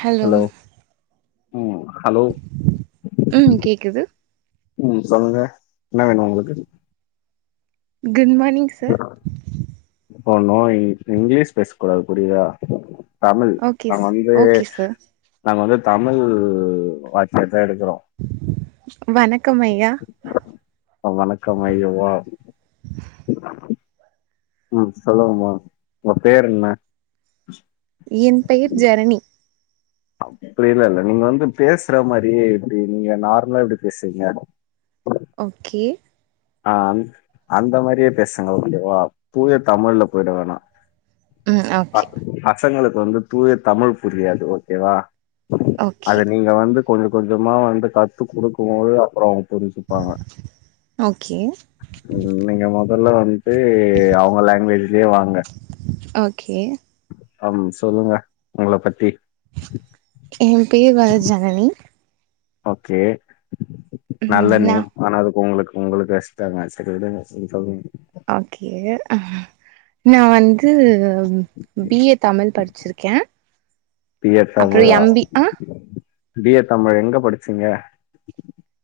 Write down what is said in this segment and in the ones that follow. Hello ம் hello ம் கேக்குது ம் சொல்லுங்க என்ன வேணு உங்களுக்கு குட்மார்னிங் ஹோ நோ இங் இங்கிலீஷ் பேச கூடாது புரியுதா தமிழ் ஓகே நாங்க சார் வந்து ஓகே சார் நாங்க வந்து தமிழ் வாய்ஸ் வாய்ஸ் அ எடுக்குறோ வணக்கம் ஐயா அ வணக்கம் ஐயோ வா ம் சொல்லுங்கமா உங்க பேர் என்ன என் பெயர் ஜனனி அப்டி எல்லா இல்ல நீங்க வந்து பேசற மாரியே எப்டி நீங்க நார்மலா எப்டி பேசுவிங்க ஓகே ஆ அந் அந்த மாரியே பேசுங்க ஓகே வா தூய தமிழ்ல போயிட வேணா ம் அ ஓகே பசங்களுக்கு வந்து தூய தமிழ் புரியாது ஓகேவா அது ஓகே நீங்க வந்து கொஞ்ச கொஞ்சமா வந்து கத்து குடுக்குபோது அப்பறோ புரிஞ்சுப்பாங்க ஓகே நீங்க மொதல்ல வந்ட்டு அவுங்க லாங்குவேஜ்லயே வாங்க ஓகே அம் சொல்லுங்க உங்கள பத்தி எ பேர் வ ஜனனி ஓகே நல்ல ம் நா நேம் ஆனா அதுக்கு உங்களுக்கு உங்களுக்கு வஷ்டாங்க செரி விடுங்க செரி சொல்லுங்க ஓகே நா வந் து பி ஏ தமிழ் படிச்சிருக்கே பி ஏ அப்றோ தமிழா எம் பி ஆ பி ஏ தமிழ் எங்க படிச்சீங்க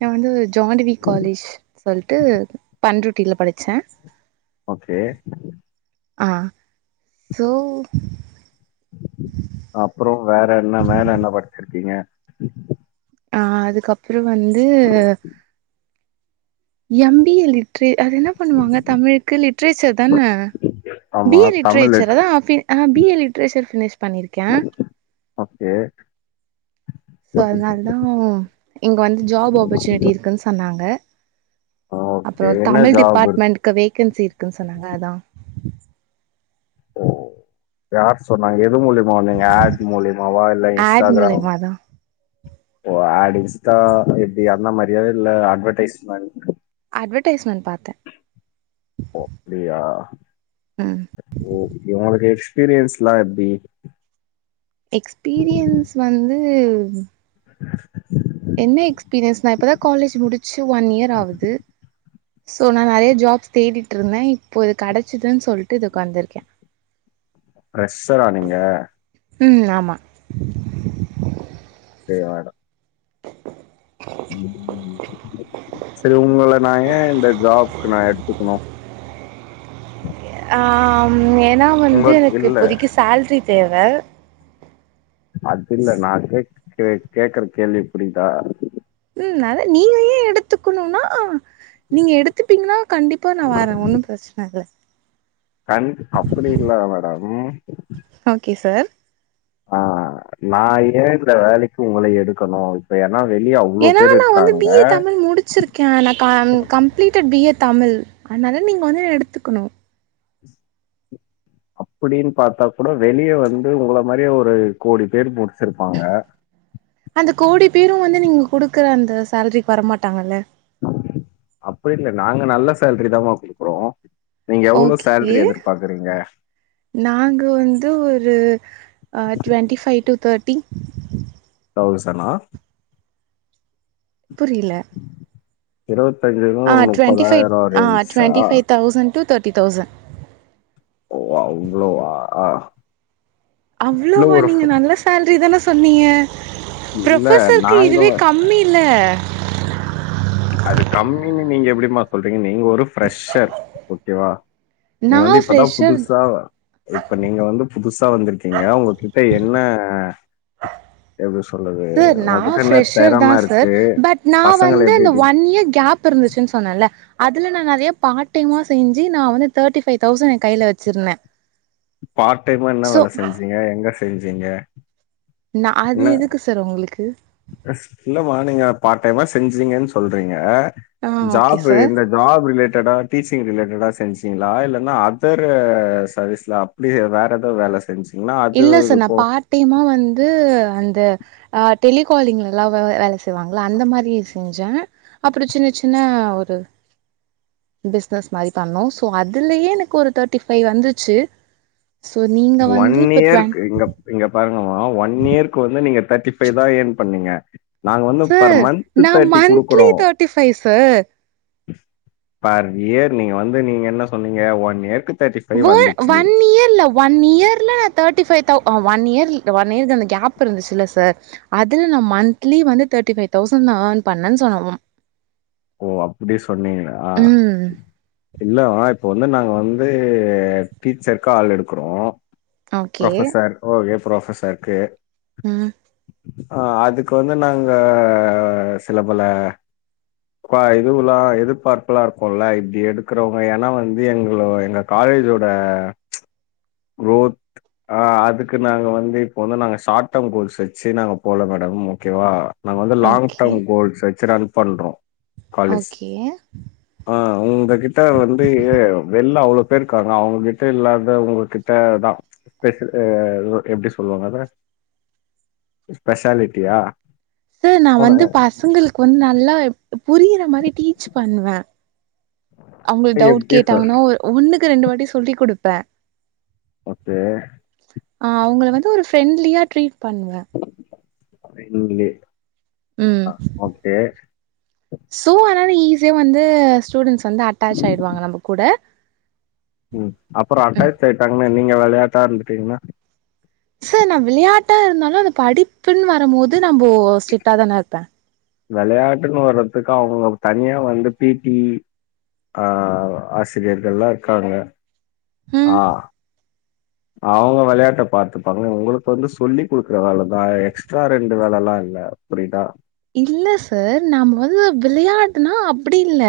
நா வந்து ஜான் டூவி காலேஜ் சொல்ட்டு பண்ருட்டில படிச்சே ஓகே ஆ சோ அப்றோ வேற என்ன மேல என்ன படிச்சிருக்கீங்க ஆ அதுக்கப்பறோ வந்து எம் பி ஏ லிட்ரே அது என்ன பண்ணுவாங்க தமிழுக்கு லிட்ரேச்சர் தான பி ஆமா ஏ தமிழ் லிட்ரேச்சர் லிட்ரே அதா ஃப்பி அ பி ஏ லிட்ரேச்சர் ஃபினிஷ் பண்ணிருக்கே ஓகே ஸோ அதனால தா இங்கே வந்து ஜாப் ஆப்பர்ச்சுனிட்டி இருக்குனு சொன்னாங்க ஓகே. அப்பறோ என்ன தமிழ் ஜாப் இருக்கு? டிபார்ட்மெண்ட்கு வேகன்சி இருக்குனு சொன்னாங்க அதா யார் சொன்னாங்க எது மூலியமா வந்தீங்க ஆட் மூலியமாவா இல்ல ஆட் இன்ஸ்டாகிராம் மூலியமா தா ஓ ஆட் இன்ஸ்டா எப்டி அந்த மாரியா இல்ல அட்வர்டைஸ்மெண்ட் அட்வர்ட்டைஸ்மெண்ட் பாத்தே ஓ அப்டியா ம் ஓகே ஒனக்கு எக்ஸ்பீரியன்ஸ்ல்லா எப்டி எக்ஸ்பீரியன்ஸ் வந்து [inaudible] என்ன எக்ஸ்பீரியன்ஸ் நா இப்பதா காலேஜ் முடிச்சு ஒன் இயர் ஆவுது சோ நா நறைய ஜாப்ஸ் தேடிட்டுருந்த இப்போ இது கடைச்சிதுன் சொல்ட்டு இதுக்கு வந்திருக்க ஃப்ரெஷ்ஷரா நீங்க ம் ஆமா சேவ் ஆய்டு ம் [inaudible] சேரி உங்கள நா ஏ இந்த ஜாப்கு நா எடுத்துக்கணு ஆ ஏன்னா வந்து உங்களுக்கு எனக்கு இல்ல இப்போதிக்கு சேல்ரி தேவ அது இல்ல நா கேக் கே கேக்கற கேள்வி புரிதா ம் அதா நீங்க ஏ எடுத்துக்குணுனா நீங்க எடுத்துப்பீங்ன்னா கண்டிப்பா நா வர ஒன்னும் பிரச்சன இல்ல கண் அப்படி இல்ல மேடம் ஓகே சார் ஆ நா ஏ இந்த வேலைக்கு உங்கள எடுக்கணு இப்ப ஏனா வெளிய அவ்ளோ பேர் இருக்காங்க பச்சிருக்க நா கம் கம்ப்ளீட்டட் பி ஏ தமிழ் அதனால நீங்க வந்து என்ன எடுத்துக்கணு அப்படின்னு பாத்தா கூட வெளிய வந்து உங்கள மாரியே ஒரு கோடி பேர் முடிச்சிருப்பாங்க அந்த கோடி பேரு வந்து நீங் குடுக்குற அந்த சேல்ரிக்கு வரமாட்டாங்கல்ல அப்ப இல்ல நாங்க நல்ல சேல்ரி தான்மா குடுக்குறோ ஓகே நாங்க வந்து ஒரு ஆ டுவெண்ட்டி ஃபைவ் டூ தேர்ட்டி தௌசனா புரில்ல இருவத்தஞ்சு ஆ டுவென்ட்டிஃபைவ் ஆ twenty five thousand two thirty thousand ஓ அவ்ளோவா இல்ல அவ்ளோவா ஒரு நீங்க நல்ல சேல்ரி தான சொன்னீங்க இல்ல ப்ரொஃபசர்க்கு நாங்க இதுவே வ- கம்மி இல்ல அது கம்மின்னு நீங்க எப்டிமா சொல்றீங்க நீங்க ஒரு ஃப்ரெஷ்ஷர் ஓகேவா நீங்க நா வந்து இப்பதா ஃப்ரெஷர் புதுசா இப்ப நீங்க வந்து புதுசா வந்திருக்கீங்க உங்க கிட்ட என்ன எப்படி சொல்றது சார் நா உங்ககிட்ட என்ன ஃப்ரெஷர் தா தெறம சார் இருக்கு பட் நா பசங்கல வந்து அந்த எப்டி ஒன் இயர் கேப் இருந்துச்சுன்னு சொன்னேன்ல அதுல நா நறையா பார்டைமா செஞ்சு நா வந்து தேர்ட்டி ஃபைவ் தௌசண்ட் என் கையில வச்சிருந்த பார்ட் டைமா என்ன வேல செஞ்சீங்க எங்க செஞ்சீங்க நா என்ன அது எதுக்கு சார் உங்களுக்கு இல்லமா நீங்க பார்ட் டைமா செஞ்சீங்கன் சொல்றீங்க ஆ ஓகே ஜாபு சார் இந்த ஜாபு ரிலேட்டடா டீசிங் ரிலேட்டடா செஞ்சீங்களா இல்லேன்னா அதரு சர்வீஸ்ல அப்டி வேறெதோ வேல செஞ்சு இல்ல சார் நா பார்ட் டைமா வந்து அந்த ஆ டெலிகாலிங்லல்லா வ வேல செ ய்வாங்ள அந்த மாரி செஞ்ச அப்புடி சின்ன சின்ன ஒரு பிஸ்னஸ் மாரி பண்ணோ சோ அதுலேயே எனக்கு ஒரு தேர்ட்டி ஃபைவ் வந்துச்சு சோ நீங்க ஒன் வந்து இப்ப டுவென் இயருக்கு இங்க இங்க பாருங்கம்மா ஒன் இயர்க்கு வந்து நீங்க தேர்ட்டி ஃபைவ் தா யேன் பண்ணீங்க நாங்க வந்து பர் சார் மந்த்து நா தேர்ட்டி மந்த்லி குடுக்குறோ thirty five sir per year நீங்க வந்து நீங்க என்ன சொன்னீங்க ஒன் இயர்க்கு வொ வந்துச்சு. வொன் இயர்ல ஒன் இயர்ல நா தேர்ட்டி ஃபைவ் தவ் ஆ ஒன் இயர்ல் ஒன் இயர்க்கு அந்த கேப் இருந்துச்சில்ல சார் அதுல நா மந்த்லி வந்து தேர்டி பைவ் தௌசண் நா ஆஃன் பண்ணன்னு சொன்னவோம் ஓ அப்டி சொன்னீங்களா ம் இல்ல வா இப்ப வந்து நாங்க வந்து டீச்சருக்கு ஆள் எடுக்குறோ ஓகே ப்ரொஃபசர் ஓகே ப்ரொஃபசர்க்கு ம் ஆ அதுக்கு வந்து நாங்க சில பல குவா இதுவுல்லா எதிர்பார்ப்பெல்லா இருக்குல்ல இப்டி எடுக்கறவங்க ஏனா வந்து எங்ளோ எங்க காலேஜோட ச் குரோத் அ ஆ அதுக்கு நாங்க வந்து இப்போ வந்து நாங்க ஷார்ட் டேம் கோர்ஸ் வச்சு நாங்க போல மேடம் ஓகேவா நாங்க வந்து லாங் ஓகே டேர்ம் கோல்ஸ் வெச்சி ரன் பண்றோ காலேஜ் ஓகே ஆ உங்ககிட்ட வந்து வெள்ள அவ்ளோ பேர்க்காங்க அவங்ககிட்ட இல்லாத உங்க கிட் டதா பெஷிலி எப்டி சொல்லுவாங்க அத பெஷாலிட்டியா சார் நா வந்து பசங்களுக்கு வந்து நல்லா புரியற மாரி டீச் பண்ணுவே அவுங்ளுக் டவுட் எப்டி சொல் கேட்டாங்கன்னா ஒன்னுக்கு ரெண்டு வாட்டி சொல்லி குடுப்பே ஓகே ஆ அவ்ங்கள வந்து ஒரு ஃப்ரெண்ட்லியா ட்ரீட் பண்ணுவே [unintelligible] ம் ஆ ஓகே சோ அதனால ஈஸியா வந்து ஸ்டூடெண்ட்ஸ் வந்து அட்டாச் ஆயிடுவாங்க நம்ம கூட ம் அப்பறோ ம் அட்டாயச் ஆயிட்டாங்கன்னா நீங்க விளையாட்டா இருந்துட்டீங்னா சார் நா விளையாட்டா இருந்தாலு அந்த படிப்புன்னு வரம் போது நம்போ ஸ்டிரிட்டா தான இருப்பே விளையாட்டுன்னு வரதுக்கு அவுங்க தனியா வந்து பி டி ஆ ஆசிரியர்கள்லா இருக்காங்க ம் ஆ அவுங்க வெளையாட்ட பாத்துப்பாங்க உங்களுக்கு வந்து சொல்லி குடுக்குற வேலைதா எக்ஸ்ட்ரா ரெண்டு வேலல்லா இல்ல புரியுதா இல்ல சார் நாம வந்து விளையாட்டுனா அப்புடி இல்ல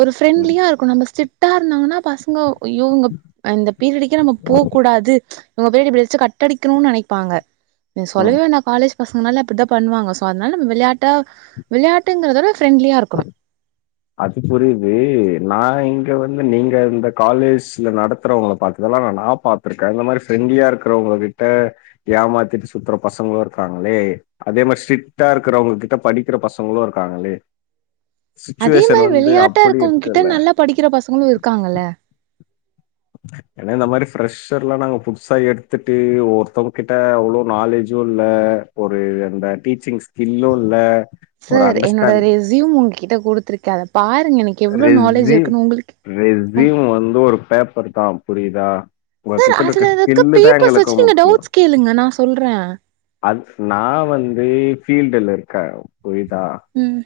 ஒரு ம் ஃப்ரெண்ட்லியா இருக்கு நம்ப ஸ்ரிக்டா இருந்தாங்கன்னா பசங்கோ அய்யோ அவுங்க அந்த பீரியடிக்கு நம்ம போ கூடாது உங்க பீரிட எப்படியாச்சு கட்ட அடிக்கணுன் நெனைப்பாங்க நீ ம் சொல்லவே வேனா காலேஜ் பசங்கனால அப்டிதா பண்ணுவாங்க ஸோ அதனால நம்ம விளையாட்டா விளையாட்டுங்கறதோட ஃப்ரெண்ட்லியா இருக்கணு அது புரியது நா இங்க வந்து நீங்க இந்த காலேஜ்ல நடத்துறவங்கள பாத்ததெல்லா நா பாத்துருக்கே இந்த மாரி ஃப்ரெண்ட்லியா இருக்கிறவங்க கிட்ட ஏமாத்திட்டு சுத்துற பசங்களு இருக்காங்களே அதே மாரி ஸ்ட்ரிக்டா இருக்கறவங்க கிட்ட படிக்கிற பசங்களு இருக்காங்களே அதே சிச்சுவேஷன் மாரி வந்து விளையாட்டா அப்படி இருக்கவங்க கிட்ட இருக்குல்ல. நல்லா படிக்கிற பசங்களு இருக்காங்கல்ல ஏன்னா இந்த மாரி பிரரெஷர்ல்லா நாங்க புதுஸா எடுத்துட்டு ஒர்த்தவங்க கிட்ட அவ்ளோ நாலேஜு இல்ல ஒரு அந்த டீச்சிங் ஸ்கில்லு இல்ல ஒரு சார் என்னோட அண்டர்ஸ்டாண்ட் ரெசியூம் உங்கிட்ட குடுத்துருக்கே அத பாருங்க நீங் ரெஸ்சிம் ம் ரெஸ்சியூம் வந்து ஒரு பேப்பர் தா புரியுதா சார் உங்ககிட்ட இருக்குற அதுல இருக்க ஸ்கில்லு தா பேப்பர்ஸ் எங்களுக்கு வச்சு நீங்க முக்கியோ டவுட்ஸ் கேளுங்க நா சொல்றே அது நா வந்து ஃபீல்டுல இருக்கே புரியுதா ம்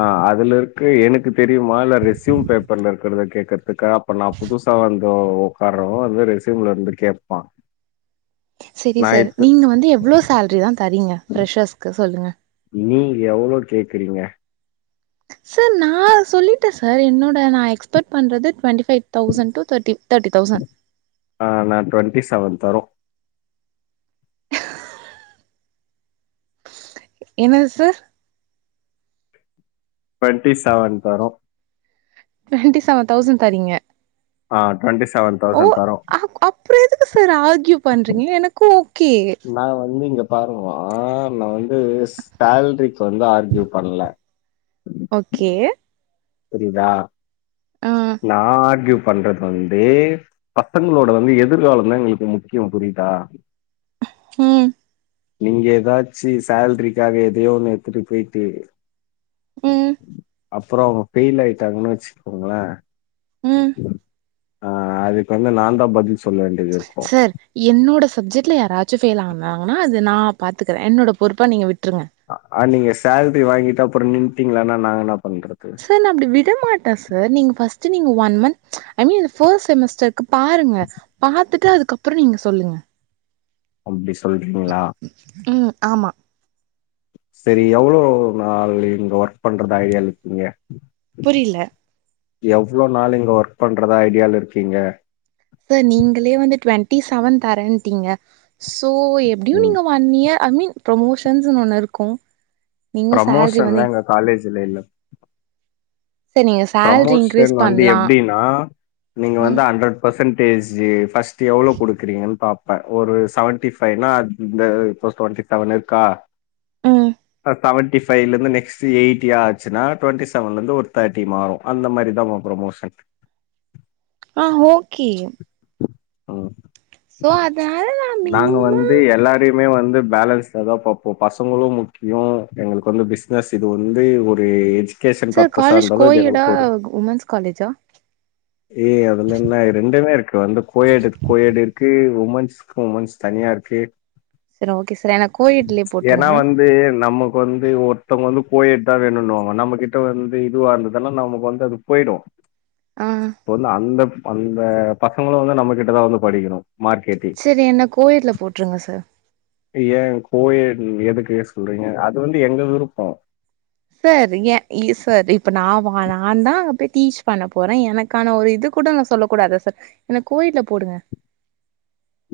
ஆ அதுல இருக்கு எனக்கு தெரியுமா இல்ல ரெஸ்யூம் பேப்பர்ல இருக்குறத கேக்கற்துக்கா அப் இப்ப நா புதுசா வந்த உக்காரனு அந்த ரெசியூம்ல இருந்து கேப்பா செரி சார் நீங்க வந்து எவ்ளோ சேல்ரி தா தரிங்க ப்ரஷர்ஸ்க்கு சொல்லுங்க நீங் எவ்ளோ கேக்குறீங்க சார் நா சொல்லிட்டே சார் என்னோட நா எக்ஸ்பெர்ட் பண்ணறது twenty five thousand two thirty thirty thousand ஆ நா டுவெண்ட்டி செவன் தரோ என்னது சார் டு்வெண்ட்டி செவன் தரோ டுவெண்ட்டி செவன் தௌசண்ட் தரீங்க ஆ டுவெண்டி செவன் தௌசண்ட் தரோ அப்றோ எதுக்கு சார் ஆர்க்யூ பண்றீங்க எனக்கு ஓகே நாங்க வந்து இங்க பாருங்கோ நா வந்து சேல்ரிக்கு வந்து ஆர்க்யூ பண்ல ஓகே புரியுதா ஆ நா ஆர்க்யூ பண்றது வந்து பசங்களோட வந்து எதிர்காலந்தா எங்களுக்கு முக்கியோ புரியுதா ம் நீங்க ஏதாச்சு சேல்ரிக்காக எதையோ ஒன்னு எடுத்துட்டு பொயிட்டு ம் அப்பறோ அவுங்க ஃபெயில் ஆயிட்டாங்கன்னு வச்சுக்கோங்களே ம் ஆ அதுக்கு வந்து நா தா பதில் சொல்ல வேண்டியது இருக்கு சார் என்னோட சப்ஜெட்ல யாராச்சு ஃபெயில் ஆனாங்கன்னா அது நா பார்த்துக்குறே என்னோட பொறுப்பா நீங்க விட்ருங்க அ ஆ நீங்க சேல்ரி வாங்கிட்டு அப்பறோ நின்ட்டீங்களானா நா நாங்க என்ன பண்றது சார் நா அப்டி விட மாட்டே சார் நீங்க பஸ்ட்டு நீங்க one month I mean first semester க்கு பாருங்க பாத்துட்டு அதுக்கப்பறோ நீங்க சொல்லுங்க அப்டி சொல்றீங்களா ம் ஆமா செரி எவ்ளோ நாள் இங்க ஒர்க் பண்றதா ஐடியால இருக்கீங்க புரியில எவ்ளோ நாள் இங்க ஒர்க் பண்றதா ஐடியால இருக்கீங்க சார் நீங்களே வந்து டுவெண்ட்டி செவன் தரேன்ட்டீங்க சோ எப்டியு நீங்க ஒன் இயர் ஐ மீன் ப்ரொமோஷன்ஸ்னு ஒன்னு இருக்கு நீங்க சேல்ரி ப்ரமோஷன்லா வந்து எங்க காலேஜ்ல இல்ல சரி நீங்க சேல்ரி ப்ரமோஷன் இன்க்ரீஸ் வந்து பண்லா எப்டின்னா நீங்க வந்து ம் ஹண்ட்ரட் பெர்சன்டேஜு ஃபஸ்ட்டு எவ்ளோ குடுக்குறீங்கன்னு பாப் ப ஒரு செவன்டி ஃபைவ்னா இந்த இப்ப டுவென்டி செவன் இருக்கா ம் ஆ செவன்டி ஃபைவ்லருந்து நெக்ஸ்ட்டு எய்ட்டி ஆச்சுன்னா டுவென்டி செவன்லருந்து ஒரு தேர்ட் டி மாறு அந்த மாதிரி தா உங்க ப்ரமோஷன் ஆ ஓகே ஆ சோ அதுனால நா நாங்க வந்து மினிமம் எல்லாத் தையுமே வந்து பேலன்ஸ்ல தா பாப்போ பசங்களு முக்கியோ எங்களுக்கு வந்து பிசினஸ் இது வந்து ஒரேஜ் சர் காலேஜ் கோயிடா உமென்ஸ் காலேஜா ஏய் அதுல என்ன ரெண்டுமே இருக்கு வந்து கோயேடு கோயேடு இருக்கு உமன்ஸ் வுமன்ஸ் தனியா இருக்கு சரி ஓகே சார் என்ன கோயட்லயே ஏனா போட்ருங்க வந் து நமக்கு வந்து ஒருத்தவங்க வந்து கோயெட் தா வேணுன்னு வாங்க நம்ம கிட்ட வந்து இதுவாருந்ததுனா நமக்கு வந்து அது போயிடு ஆ இப்ப வந்து அந்த அந்த பசங்களு வந்து நம்ம கிட்டதா வந்து படிக்கணு மார்க்கெட்டிங் சரி என்ன கோயெட்ல போட்ருங்க சர் ஏ கோயேட் எதுக்கு சொல்றீங்க அது வந்து எங்க விருப்போ சர் ஏ இசர் இப்ப நா வா நான்தா அங்க போய் டீச் பண்ண போறே எனக் க்கான ஒரு இது கூட நா சொல்ல கூடாதா சார் என்ன கோயெட்ல போடுங்க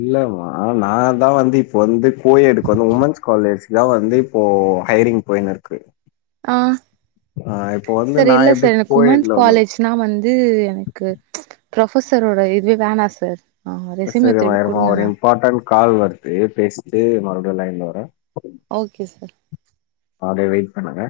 இல்லமா நா தா வந்து இப்போ வந்து கோயெடுக்கு வந்து உமன்ஸ் காலேஜ்தா வந்து இப்போ ஹையரிங் போயினு இருக்கு ஆ ஆ இப்போ வந்து நா எப்டி கோயெட்ல வந்து நா வந்து எனக்கு ப்ரொஃபசரோட இது வேணா சார் ஆ ரெசியூம சரிமா திருப்பி இருமா குடுங்க ஒரு மேம் இம்பார்ட்டன்ட் கால் வருது பேசிட்டு மறுபடியு லைன்ல வரே ஓகே சார் அப்டியே வெயிட் பண்ணுங்க